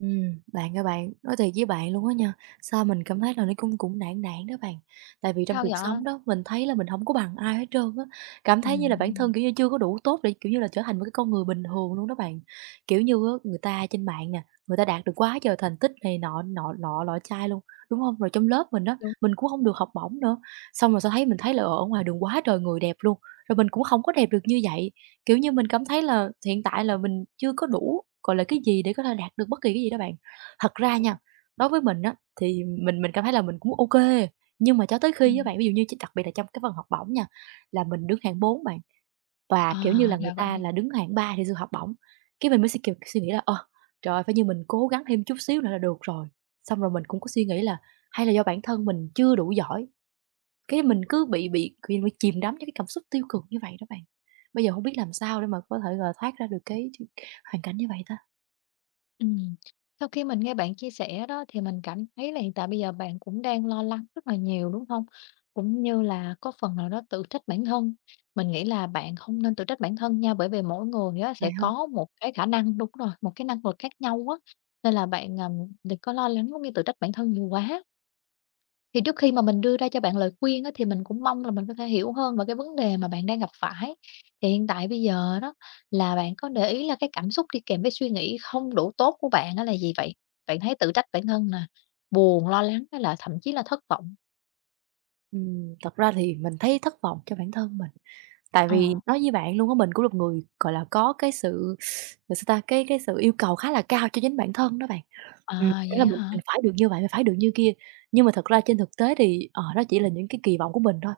Bạn ơi bạn, nói thiệt với bạn luôn á nha, sao mình cảm thấy là nó cũng cũng nản nản đó bạn. Tại vì trong Sao cuộc sống vậy? đó, mình thấy là mình không có bằng ai hết trơn á, cảm thấy như là bản thân, Ừm. kiểu như, chưa có đủ tốt để, kiểu như là, trở thành một cái con người bình thường luôn đó bạn. Kiểu như á, người ta trên mạng nè, người ta đạt được quá trời thành tích này nọ nọ nọ lọ chai luôn, đúng không? Rồi trong lớp mình đó Đúng, mình cũng không được học bổng nữa, xong rồi sao thấy mình thấy là ở ngoài đường quá trời người đẹp luôn, rồi mình cũng không có đẹp được như vậy. Kiểu như, mình cảm thấy là hiện tại là mình chưa có đủ, gọi là, cái gì để có thể đạt được bất kỳ cái gì đó bạn. Thật ra nha, đúng. đối với mình á, thì mình cảm thấy là mình cũng ok nhưng mà cho tới khi á Ừm. bạn, ví dụ như ch đặc biệt là trong cái phần học bổng nha, là mình đứng hạng 4 bạn, và, kiểu như À, là, người ra ta vậy. là đứng hạng 3 thì được học bổng. Cái mình mới suy nghĩ là "Ờ, trời ơi, phải như mình cố gắng thêm chút xíu nữa là được rồi." Xong rồi mình cũng có suy nghĩ là hay là do bản thân mình chưa đủ giỏi, cái mình cứ bị chìm đắm trong cái cảm xúc tiêu cực như vậy đó bạn. Bây giờ hông biết làm sao để mà có thể, gọi là, thoát ra được cái ch hoàn cảnh như vậy ta, Ừm. Sau khi mình nghe bạn chia sẻ đó thì mình cảm thấy là hiện tại bây giờ bạn cũng đang lo lắng rất là nhiều, đúng hông? Cũng như là có phần nào đó tự trách bản thân. Mình nghĩ là bạn không nên tự trách bản thân nha, bởi vì mỗi người á bạn sẽ hông? có một cái khả năng đúng rồi, một cái năng lực khác nhau á, nên là bạn, đừng có lo lắng cũng như tự trách bản thân nhiều quá. Thì trước khi mà mình đưa ra cho bạn lời khuyên á, thì mình cũng mong là mình có thể hiểu hơn về cái vấn đề mà bạn đang gặp phải. Thì hiện tại bây giờ đó là bạn có để ý là cái cảm xúc đi kèm với suy nghĩ không đủ tốt của bạn á là gì vậy? Bạn thấy tự trách bản thân nè, buồn, lo lắng hay là thậm chí là thất vọng? Thật ra thì mình thấy thất vọng cho bản thân mình, tại Ờ. vì nói với bạn luôn á, mình cũng là một người, gọi là, có cái sự, gọi sao ta, cái sự yêu cầu khá là cao cho chính bản thân đó bạn. Ừm, À, nghĩa vậy là á mình hả? mình phải được như vậy, mình phải được như kia. Nhưng mà thật ra trên thực tế thì, đó chỉ là những cái kỳ vọng của mình thôi,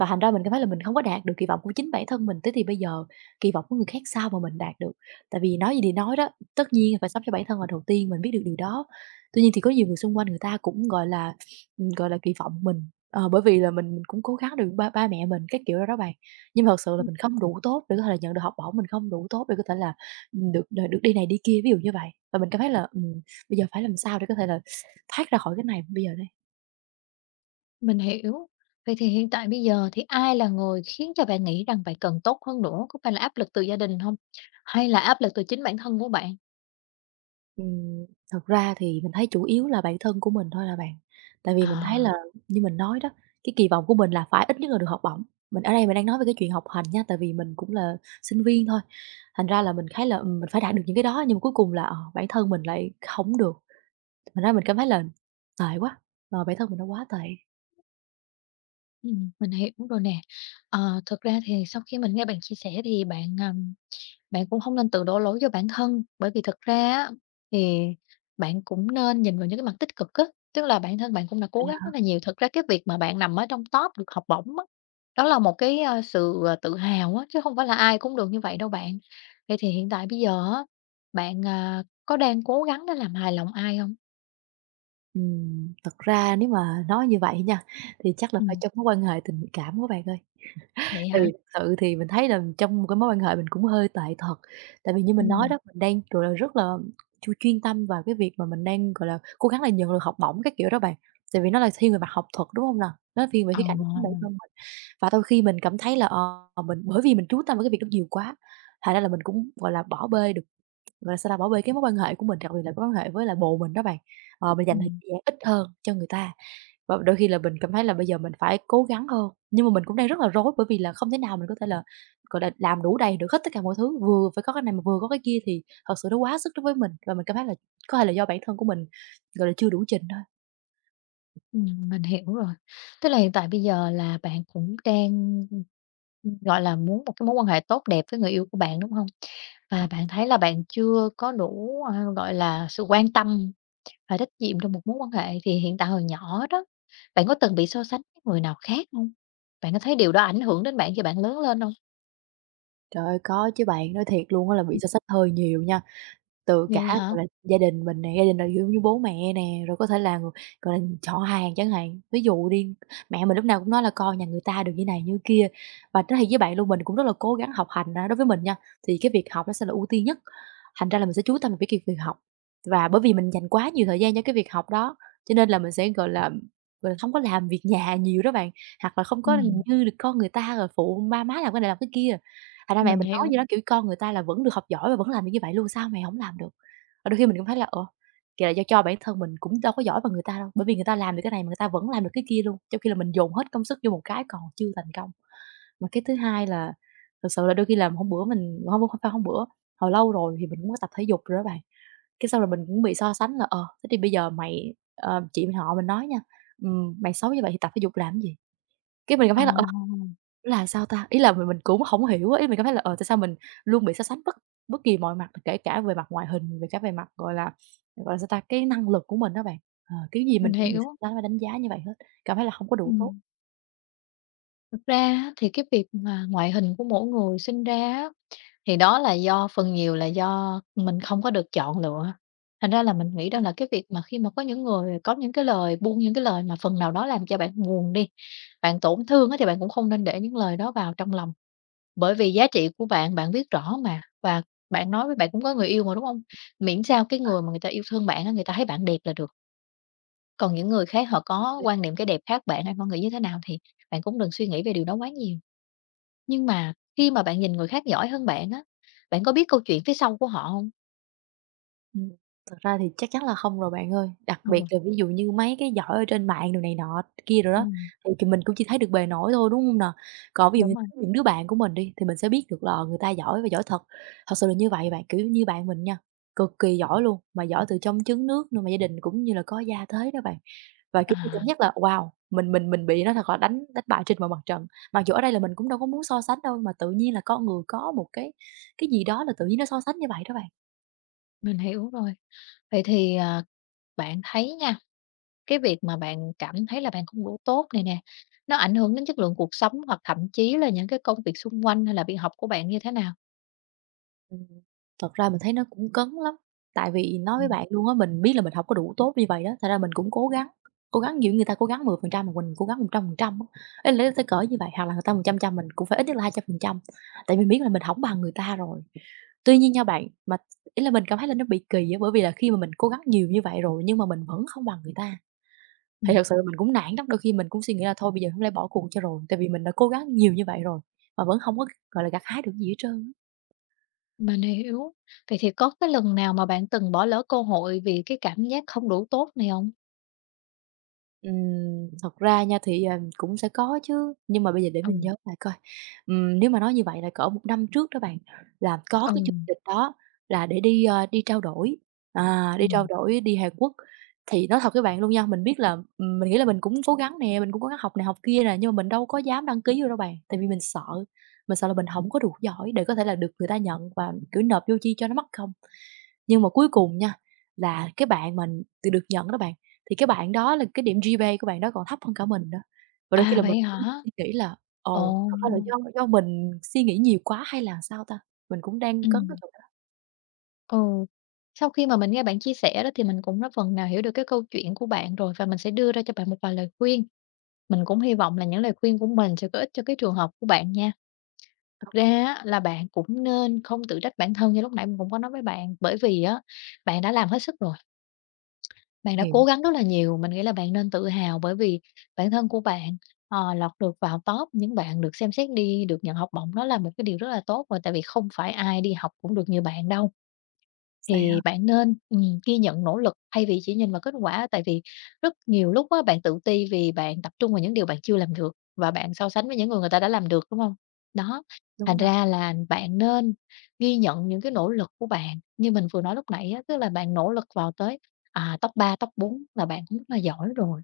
và thành ra mình cảm thấy là mình không có đạt được kỳ vọng của chính bản thân mình. Thế thì bây giờ kỳ vọng của người khác sao mà mình đạt được? Tại vì nói gì thì nói đó, tất nhiên là phải sống cho bản thân là đầu tiên, mình biết được điều đó. Tuy nhiên thì có nhiều người xung quanh người ta cũng, gọi là, kỳ vọng mình, bởi vì là mình cũng cố gắng được ba ba mẹ mình, cái kiểu đó đó bạn. Nhưng mà thật sự là mình không đủ tốt để có thể là nhận được học bổng, mình không đủ tốt để có thể là, được đi này đi kia, ví dụ như vậy. Và mình cảm thấy là, bây giờ phải làm sao để có thể là thoát ra khỏi cái này bây giờ đây? Mình hiểu. Vậy thì hiện tại bây giờ thì ai là người khiến cho bạn nghĩ rằng bạn cần tốt hơn nữa? Có phải là áp lực từ gia đình không? Hay là áp lực từ chính bản thân của bạn? Ừm, thật ra thì mình thấy chủ yếu là bản thân của mình thôi là bạn. Tại vì mình thấy À. là như mình nói đó, cái kỳ vọng của mình là phải ít nhất là được học bổng. Mình ở đây mình đang nói về cái chuyện học hành nha, tại vì mình cũng là sinh viên thôi. Thành ra là mình thấy là, mình phải đạt được những cái đó nhưng mà cuối cùng là, bản thân mình lại không được. Thành ra mình cảm thấy là tệ quá, bản thân mình nó quá tệ. Mình hiểu rồi nè. Ờ, thực ra thì sau khi mình nghe bạn chia sẻ thì bạn cũng không nên tự đổ lỗi cho bản thân, bởi vì thực ra á thì bạn cũng nên nhìn vào những cái mặt tích cực á, tức là bản thân bạn cũng đã Vậy cố gắng hả? rất là nhiều. Thực ra cái việc mà bạn nằm ở trong top được học bổng á, đó là một cái, sự, tự hào á, chứ không phải là ai cũng được như vậy đâu bạn. Vậy thì hiện tại bây giờ á, bạn, có đang cố gắng để làm hài lòng ai không? Thật ra nếu mà nói như vậy nha, thì chắc là phải Ừm, trong mối quan hệ tình cảm quá bạn ơi. vậy Tại hả? vì thật sự thì mình thấy là trong một cái mối quan hệ mình cũng hơi tệ thật. Tại vì như mình nói Ừm, đó, mình đang, gọi là, rất là chuyên tâm vào cái việc mà mình đang, gọi là, cố gắng là nhận được học bổng các kiểu đó bạn. Tại vì nó là thiên về mặt học thuật, đúng không nào? Nó thiên về khía ờ, cạnh của chính bản thân mình. Và đôi khi mình cảm thấy là, mình bởi vì mình chú tâm vào cái việc đó nhiều quá, thành ra là mình cũng, gọi là, bỏ bê được gọi là sao ta, bỏ bê cái mối quan hệ của mình, đặc biệt là mối quan hệ với là bồ mình đó bạn. Ờ, mình dành thời ừm. gian ít hơn cho người ta. Và đôi khi là mình cảm thấy là bây giờ mình phải cố gắng hơn, nhưng mà mình cũng đang rất là rối bởi vì là không thể nào mình có thể là, gọi là, làm đủ đầy được hết tất cả mọi thứ, vừa phải có cái này mà vừa có cái kia thì thật sự nó quá sức đối với mình. Và mình cảm thấy là có thể là do bản thân của mình, gọi là, chưa đủ trình thôi. Mình hiểu rồi. Tức là hiện tại bây giờ là bạn cũng đang, ừm, gọi là, muốn một cái mối quan hệ tốt đẹp với người yêu của bạn, đúng hông? Và bạn thấy là bạn chưa có đủ, gọi là, sự quan tâm và trách nhiệm trong một mối quan hệ, thì hiện tại hồi nhỏ đó, bạn có từng bị so sánh với người nào khác hông? Bạn có thấy điều đó ảnh hưởng đến bạn khi bạn lớn lên hông? Trời ơi, có chứ bạn, nói thiệt luôn á là bị so sánh hơi nhiều nha. Từ cả, Vậy hả? gọi là, gia đình mình nè, gia đình là giống như bố mẹ nè, rồi có thể là, gọi là, họ hàng chẳng hạn. Ví dụ đi, mẹ mình lúc nào cũng nói là "Con nhà người ta được như này như kia." Và nói thì với bạn luôn, mình cũng rất là cố gắng học hành, à, đối với mình nha, thì cái việc học nó sẽ là ưu tiên nhất, thành ra là mình sẽ chú tâm vào cái việc việc học. Và bởi vì mình dành quá nhiều thời gian cho cái việc học đó, cho nên là mình sẽ, gọi là, hông có làm việc nhà nhiều đó bạn, hoặc là không có Ừm, như được con người ta rồi phụ ba má làm cái này làm cái kia. Thành ra mẹ mình mình nói hiểu. vậy đó, kiểu, con người ta là vẫn được học giỏi và vẫn làm được như vậy luôn, sao mày hổng làm được? Và đôi khi mình cũng thấy là, kìa là do cho bản thân mình cũng đâu có giỏi bằng người ta đâu, bởi vì người ta làm được cái này mà người ta vẫn làm được cái kia luôn, trong khi là mình dồn hết công sức vô một cái còn chưa thành công. Mà cái thứ hai là thực sự là đôi khi làm hôm bữa mình hông, hông phải hôm bữa, hồi lâu rồi thì mình cũng có tập thể dục rồi đó bạn, cái xong rồi mình cũng bị so sánh là, thế thì bây giờ mày chị họ mình nói nha, "Mày xấu như vậy thì tập thể dục làm cái gì?" Cái mình cảm thấy là, Ồ, là sao ta? Ý là mình cũng hổng hiểu á, ý mình cảm thấy là, tại sao mình luôn bị so sánh bất bất kỳ mọi mặt, kể cả về mặt ngoại hình, về cả về mặt, gọi là, sao ta, cái năng lực của mình á bạn. Ờ, kiểu gì mình mình cũng bị so hiểu. sánh và đánh giá như vậy hết, cảm thấy là hông có đủ tốt. Ừm, thực ra á thì cái việc mà ngoại hình của mỗi người sinh ra á thì đó là do phần nhiều là do mình không có được chọn lựa, thành ra là mình nghĩ đó là cái việc mà khi mà có những người có những cái lời buông những cái lời mà phần nào đó làm cho bạn buồn đi, bạn tổn thương á, thì bạn cũng không nên để những lời đó vào trong lòng. Bởi vì giá trị của bạn, bạn biết rõ mà, và bạn nói với bạn cũng có người yêu mà, đúng không? Miễn sao cái người mà người ta yêu thương bạn á, người ta thấy bạn đẹp là được, còn những người khác họ có quan niệm cái đẹp khác bạn hay con người như thế nào thì bạn cũng đừng suy nghĩ về điều đó quá nhiều. Nhưng mà khi mà bạn nhìn người khác giỏi hơn bạn á, bạn có biết câu chuyện phía sau của họ hông? Ừm, thật ra thì chắc chắn là không rồi bạn ơi. Đặc Ừ, biệt là ví dụ như mấy cái giỏ ở trên mạng đồ này nọ kia rồi đó, ừm, thì mình cũng chỉ thấy được bề nổi thôi, đúng hông nè? Còn ví dụ như đúng rồi. những đứa bạn của mình đi, thì mình sẽ biết được là người ta giỏi và giỏi thật. Thật sự là như vậy bạn, kiểu như bạn mình nha, cực kỳ giỏi luôn, mà giỏi từ trong trứng nước nữa, mà gia đình cũng như là có gia thế đó bạn. Và, kiểu như, cảm À, giác là wow, mình bị nó thật là đánh đánh bại trên mọi mặt trận. Mặc dù ở đây là mình cũng đâu có muốn so sánh đâu, mà tự nhiên là con người có một cái gì đó là tự nhiên nó so sánh như vậy đó bạn. mình hiểu rồi. Vậy thì, bạn thấy nha, cái việc mà bạn cảm thấy là bạn không đủ tốt này nè, nó ảnh hưởng đến chất lượng cuộc sống hoặc thậm chí là những cái công việc xung quanh hay là việc học của bạn như thế nào? Ừm, thật ra mình thấy nó cũng cấn lắm, tại vì nói với Ừm, bạn luôn á, mình biết là mình hổng có đủ tốt như vậy đó, thành ra mình cũng cố gắng nhiều người ta cố gắng 10% mà mình cố gắng 100% á. Ý lấy tới cỡ như vậy, hoặc là người ta một trăm trăm mình cũng phải ít nhất là 200%, tại mình biết là mình hổng bằng người ta rồi. Tuy nhiên nha bạn, mà ý là mình cảm thấy là nó bị kỳ á, bởi vì là khi mà mình cố gắng nhiều như vậy rồi nhưng mà mình vẫn không bằng người ta, thì ừm. thật sự mình cũng nản lắm. Đôi khi mình cũng suy nghĩ là thôi bây giờ không lẽ bỏ cuộc cho rồi, tại vì mình đã cố gắng nhiều như vậy rồi, mà vẫn không có, gọi là, gặt hái được gì hết trơn á. Mình hiểu. Vậy thì có cái lần nào mà bạn từng bỏ lỡ cơ hội vì cái cảm giác không đủ tốt này hông? Ừm, Thật ra nha thì, cũng sẽ có chứ, nhưng mà bây giờ để Ừ, mình nhớ lại coi, nếu mà nói như vậy là cỡ 1 năm trước đó bạn, là có ừ, cái chương trình đó là để đi, đi trao đổi, à, đi trao ừm. đổi đi Hàn Quốc. Thì nói thật với bạn luôn nha, mình biết là mình nghĩ là mình cũng cố gắng nè, mình cũng cố gắng học này học kia nè, nhưng mà mình đâu có dám đăng ký vô đâu bạn, tại vì mình sợ là mình không có đủ giỏi để có thể là được người ta nhận và, kiểu, nộp vô chi cho nó mất công. Nhưng mà cuối cùng nha, là cái bạn mình từ được nhận đó bạn, thì cái bạn đó là cái điểm GPA của bạn đó còn thấp hơn cả mình đó. Và đôi khi À, là mình vậy hả? cũng suy nghĩ là: "Ồ, Ồ! thật ra là do mình suy nghĩ nhiều quá hay là sao ta?" Mình cũng đang cấn cái Ừm. chỗ đó. Ừ, sau khi mà mình nghe bạn chia sẻ đó thì mình cũng đã phần nào hiểu được cái câu chuyện của bạn rồi và mình sẽ đưa ra cho bạn một vài lời khuyên. Mình cũng hy vọng là những lời khuyên của mình sẽ có ích cho cái trường hợp của bạn nha. Thực Ô ra kê. á, là bạn cũng nên không tự trách bản thân như lúc nãy mình cũng có nói với bạn bởi vì á bạn đã làm hết sức rồi, bạn đã Hiểu. cố gắng rất là nhiều, mình nghĩ là bạn nên tự hào bởi vì bản thân của bạn lọt được vào top những bạn được xem xét đi, được nhận học bổng đó là một cái điều rất là tốt rồi tại vì không phải ai đi học cũng được như bạn đâu. Vậy Thì ha. bạn nên, ghi nhận nỗ lực thay vì chỉ nhìn vào kết quả, tại vì rất nhiều lúc á, bạn tự ti vì bạn tập trung vào những điều bạn chưa làm được và bạn so sánh với những người người ta đã làm được, đúng không? Đó, Đúng thành rồi. ra là bạn nên ghi nhận những cái nỗ lực của bạn, như mình vừa nói lúc nãy á, tức là bạn nỗ lực vào tới, top 3, top 4 là bạn cũng rất là giỏi rồi.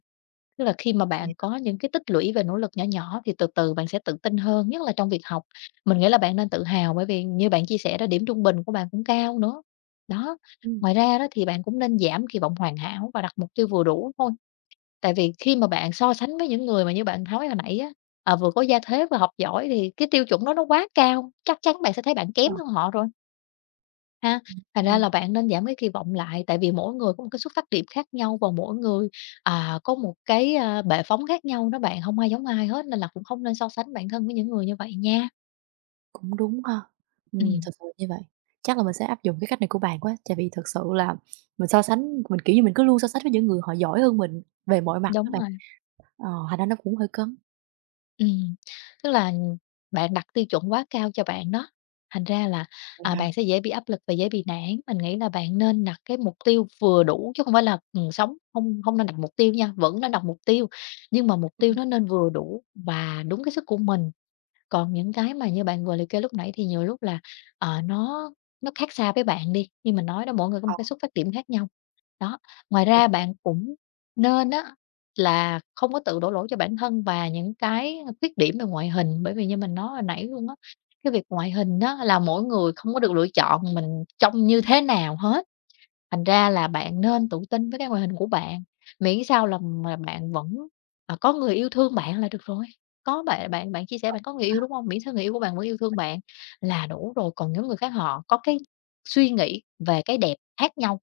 Tức là khi mà Vậy. bạn có những cái tích lũy về nỗ lực nhỏ nhỏ thì từ từ bạn sẽ tự tin hơn, nhất là trong việc học. Mình nghĩ là bạn nên tự hào bởi vì như bạn chia sẻ đó điểm trung bình của bạn cũng cao nữa. Đó, Ừm. ngoài ra đó thì bạn cũng nên giảm kỳ vọng hoàn hảo và đặt mục tiêu vừa đủ thôi. Tại vì khi mà bạn so sánh với những người mà như bạn nói hồi nãy á, vừa có gia thế vừa học giỏi thì cái tiêu chuẩn đó nó quá cao, chắc chắn bạn sẽ thấy bạn Đúng kém rồi. hơn họ rồi. Ha, thành ra Ừm. là bạn nên giảm cái kỳ vọng lại, tại vì mỗi người có một cái xuất phát điểm khác nhau và mỗi người, có một cái, bệ phóng khác nhau đó bạn, không ai giống ai hết nên là cũng không nên so sánh bản thân với những người như vậy nha. Cũng đúng ha. Ừm, Thực sự là như vậy. Chắc là mình sẽ áp dụng cái cách này của bạn quá, tại vì thực sự là mình so sánh mình, kiểu như, mình cứ luôn so sánh với những người họ giỏi hơn mình về mọi mặt đó đúng bạn, rồi, thành ra nó cũng hơi cấn, ừm, tức là bạn đặt tiêu chuẩn quá cao cho bạn đó, thành ra là, vậy hả? bạn sẽ dễ bị áp lực và dễ bị nản. Mình nghĩ là bạn nên đặt cái mục tiêu vừa đủ chứ không phải là, sống không không nên đặt mục tiêu nha, vẫn nên đặt mục tiêu, nhưng mà mục tiêu Ừm. nó nên vừa đủ và đúng cái sức của mình. Còn những cái mà như bạn vừa liệt kê lúc nãy thì nhiều lúc là, ờ, nó nó khác xa với bạn đi, như mình nói đó, mỗi người có một Ờ. cái xuất phát điểm khác nhau. Đó, ngoài Đúng ra bạn cũng nên á là không có tự đổ lỗi cho bản thân và những cái khuyết điểm về ngoại hình, bởi vì như mình nói hồi nãy luôn á, cái việc ngoại hình á là mỗi người không có được lựa chọn mình trông như thế nào hết. Thành ra là bạn nên tự tin với cái ngoại hình của bạn, miễn sao là mà bạn vẫn, có người yêu thương bạn là được rồi. Có bạn bạn bạn chia sẻ bạn có người yêu, ha. đúng không? Miễn sao người yêu của bạn vẫn yêu thương bạn là đủ rồi, còn những người khác họ có cái suy nghĩ về cái đẹp khác nhau,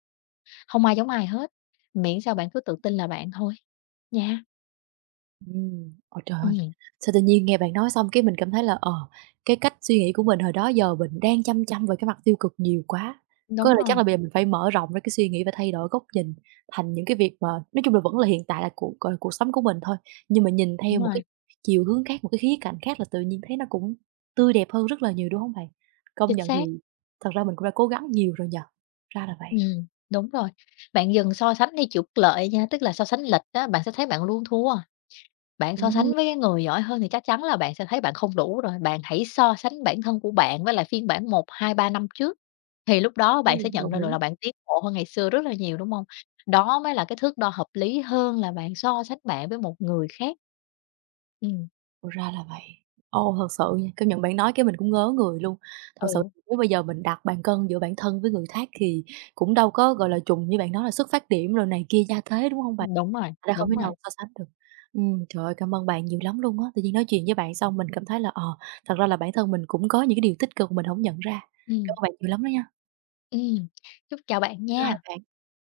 không ai giống ai hết, miễn sao bạn cứ tự tin là bạn thôi nha. Ôi trời ơi! Ừm, Sao tự nhiên nghe bạn nói xong cái mình cảm thấy là, cái cách suy nghĩ của mình hồi đó giờ mình đang chăm chăm về cái mặt tiêu cực nhiều quá. Có đúng là chắc là rồi, bây giờ mình phải mở rộng ra cái suy nghĩ và thay đổi góc nhìn thành những cái việc mà nói chung là vẫn là hiện tại là cuộc, gọi là, cuộc sống của mình thôi, nhưng mà nhìn đúng theo một cái rồi, chiều hướng khác, một cái khía cạnh khác là tự nhiên thấy nó cũng tươi đẹp hơn rất là nhiều, đúng không bạn? Công chính nhận xác, thì thật ra mình cũng đã cố gắng nhiều rồi nhờ. Ra là vậy. Đúng rồi. Bạn dừng so sánh đi trục lợi nha, tức là so sánh lịch á, bạn sẽ thấy bạn luôn thua. Bạn so Ừm. sánh với cái người giỏi hơn thì chắc chắn là bạn sẽ thấy bạn không đủ rồi. Bạn hãy so sánh bản thân của bạn với lại phiên bản 1, 2, 3 năm trước, thì lúc đó Ừ, bạn sẽ nhận đồng ra được ý. là bạn tiến bộ hơn ngày xưa rất là nhiều, đúng không? Đó mới là cái thước đo hợp lý hơn là bạn so sánh bạn với một người khác. Ừm, Ồ, ra là vậy. Ồ, thật sự nha, công nhận bạn nói cái mình cũng ngớ người luôn. Thật sự ừ, nếu bây giờ mình đặt bàn cân giữa bản thân với người khác thì cũng đâu có, gọi là, trùng như bạn nói là xuất phát điểm rồi này kia gia thế, đúng không bạn? đúng rồi, Thành ra không đúng thể rồi. nào so sánh được. Trời ơi, cảm ơn bạn nhiều lắm luôn á. Tự nhiên nói chuyện với bạn xong mình cảm thấy là, thật ra là bản thân mình cũng có những cái điều tích cực mà mình không nhận ra. Cảm Ừm, ơn bạn nhiều lắm đó nha. ừm. Chúc chào bạn Bye bye nha. bạn.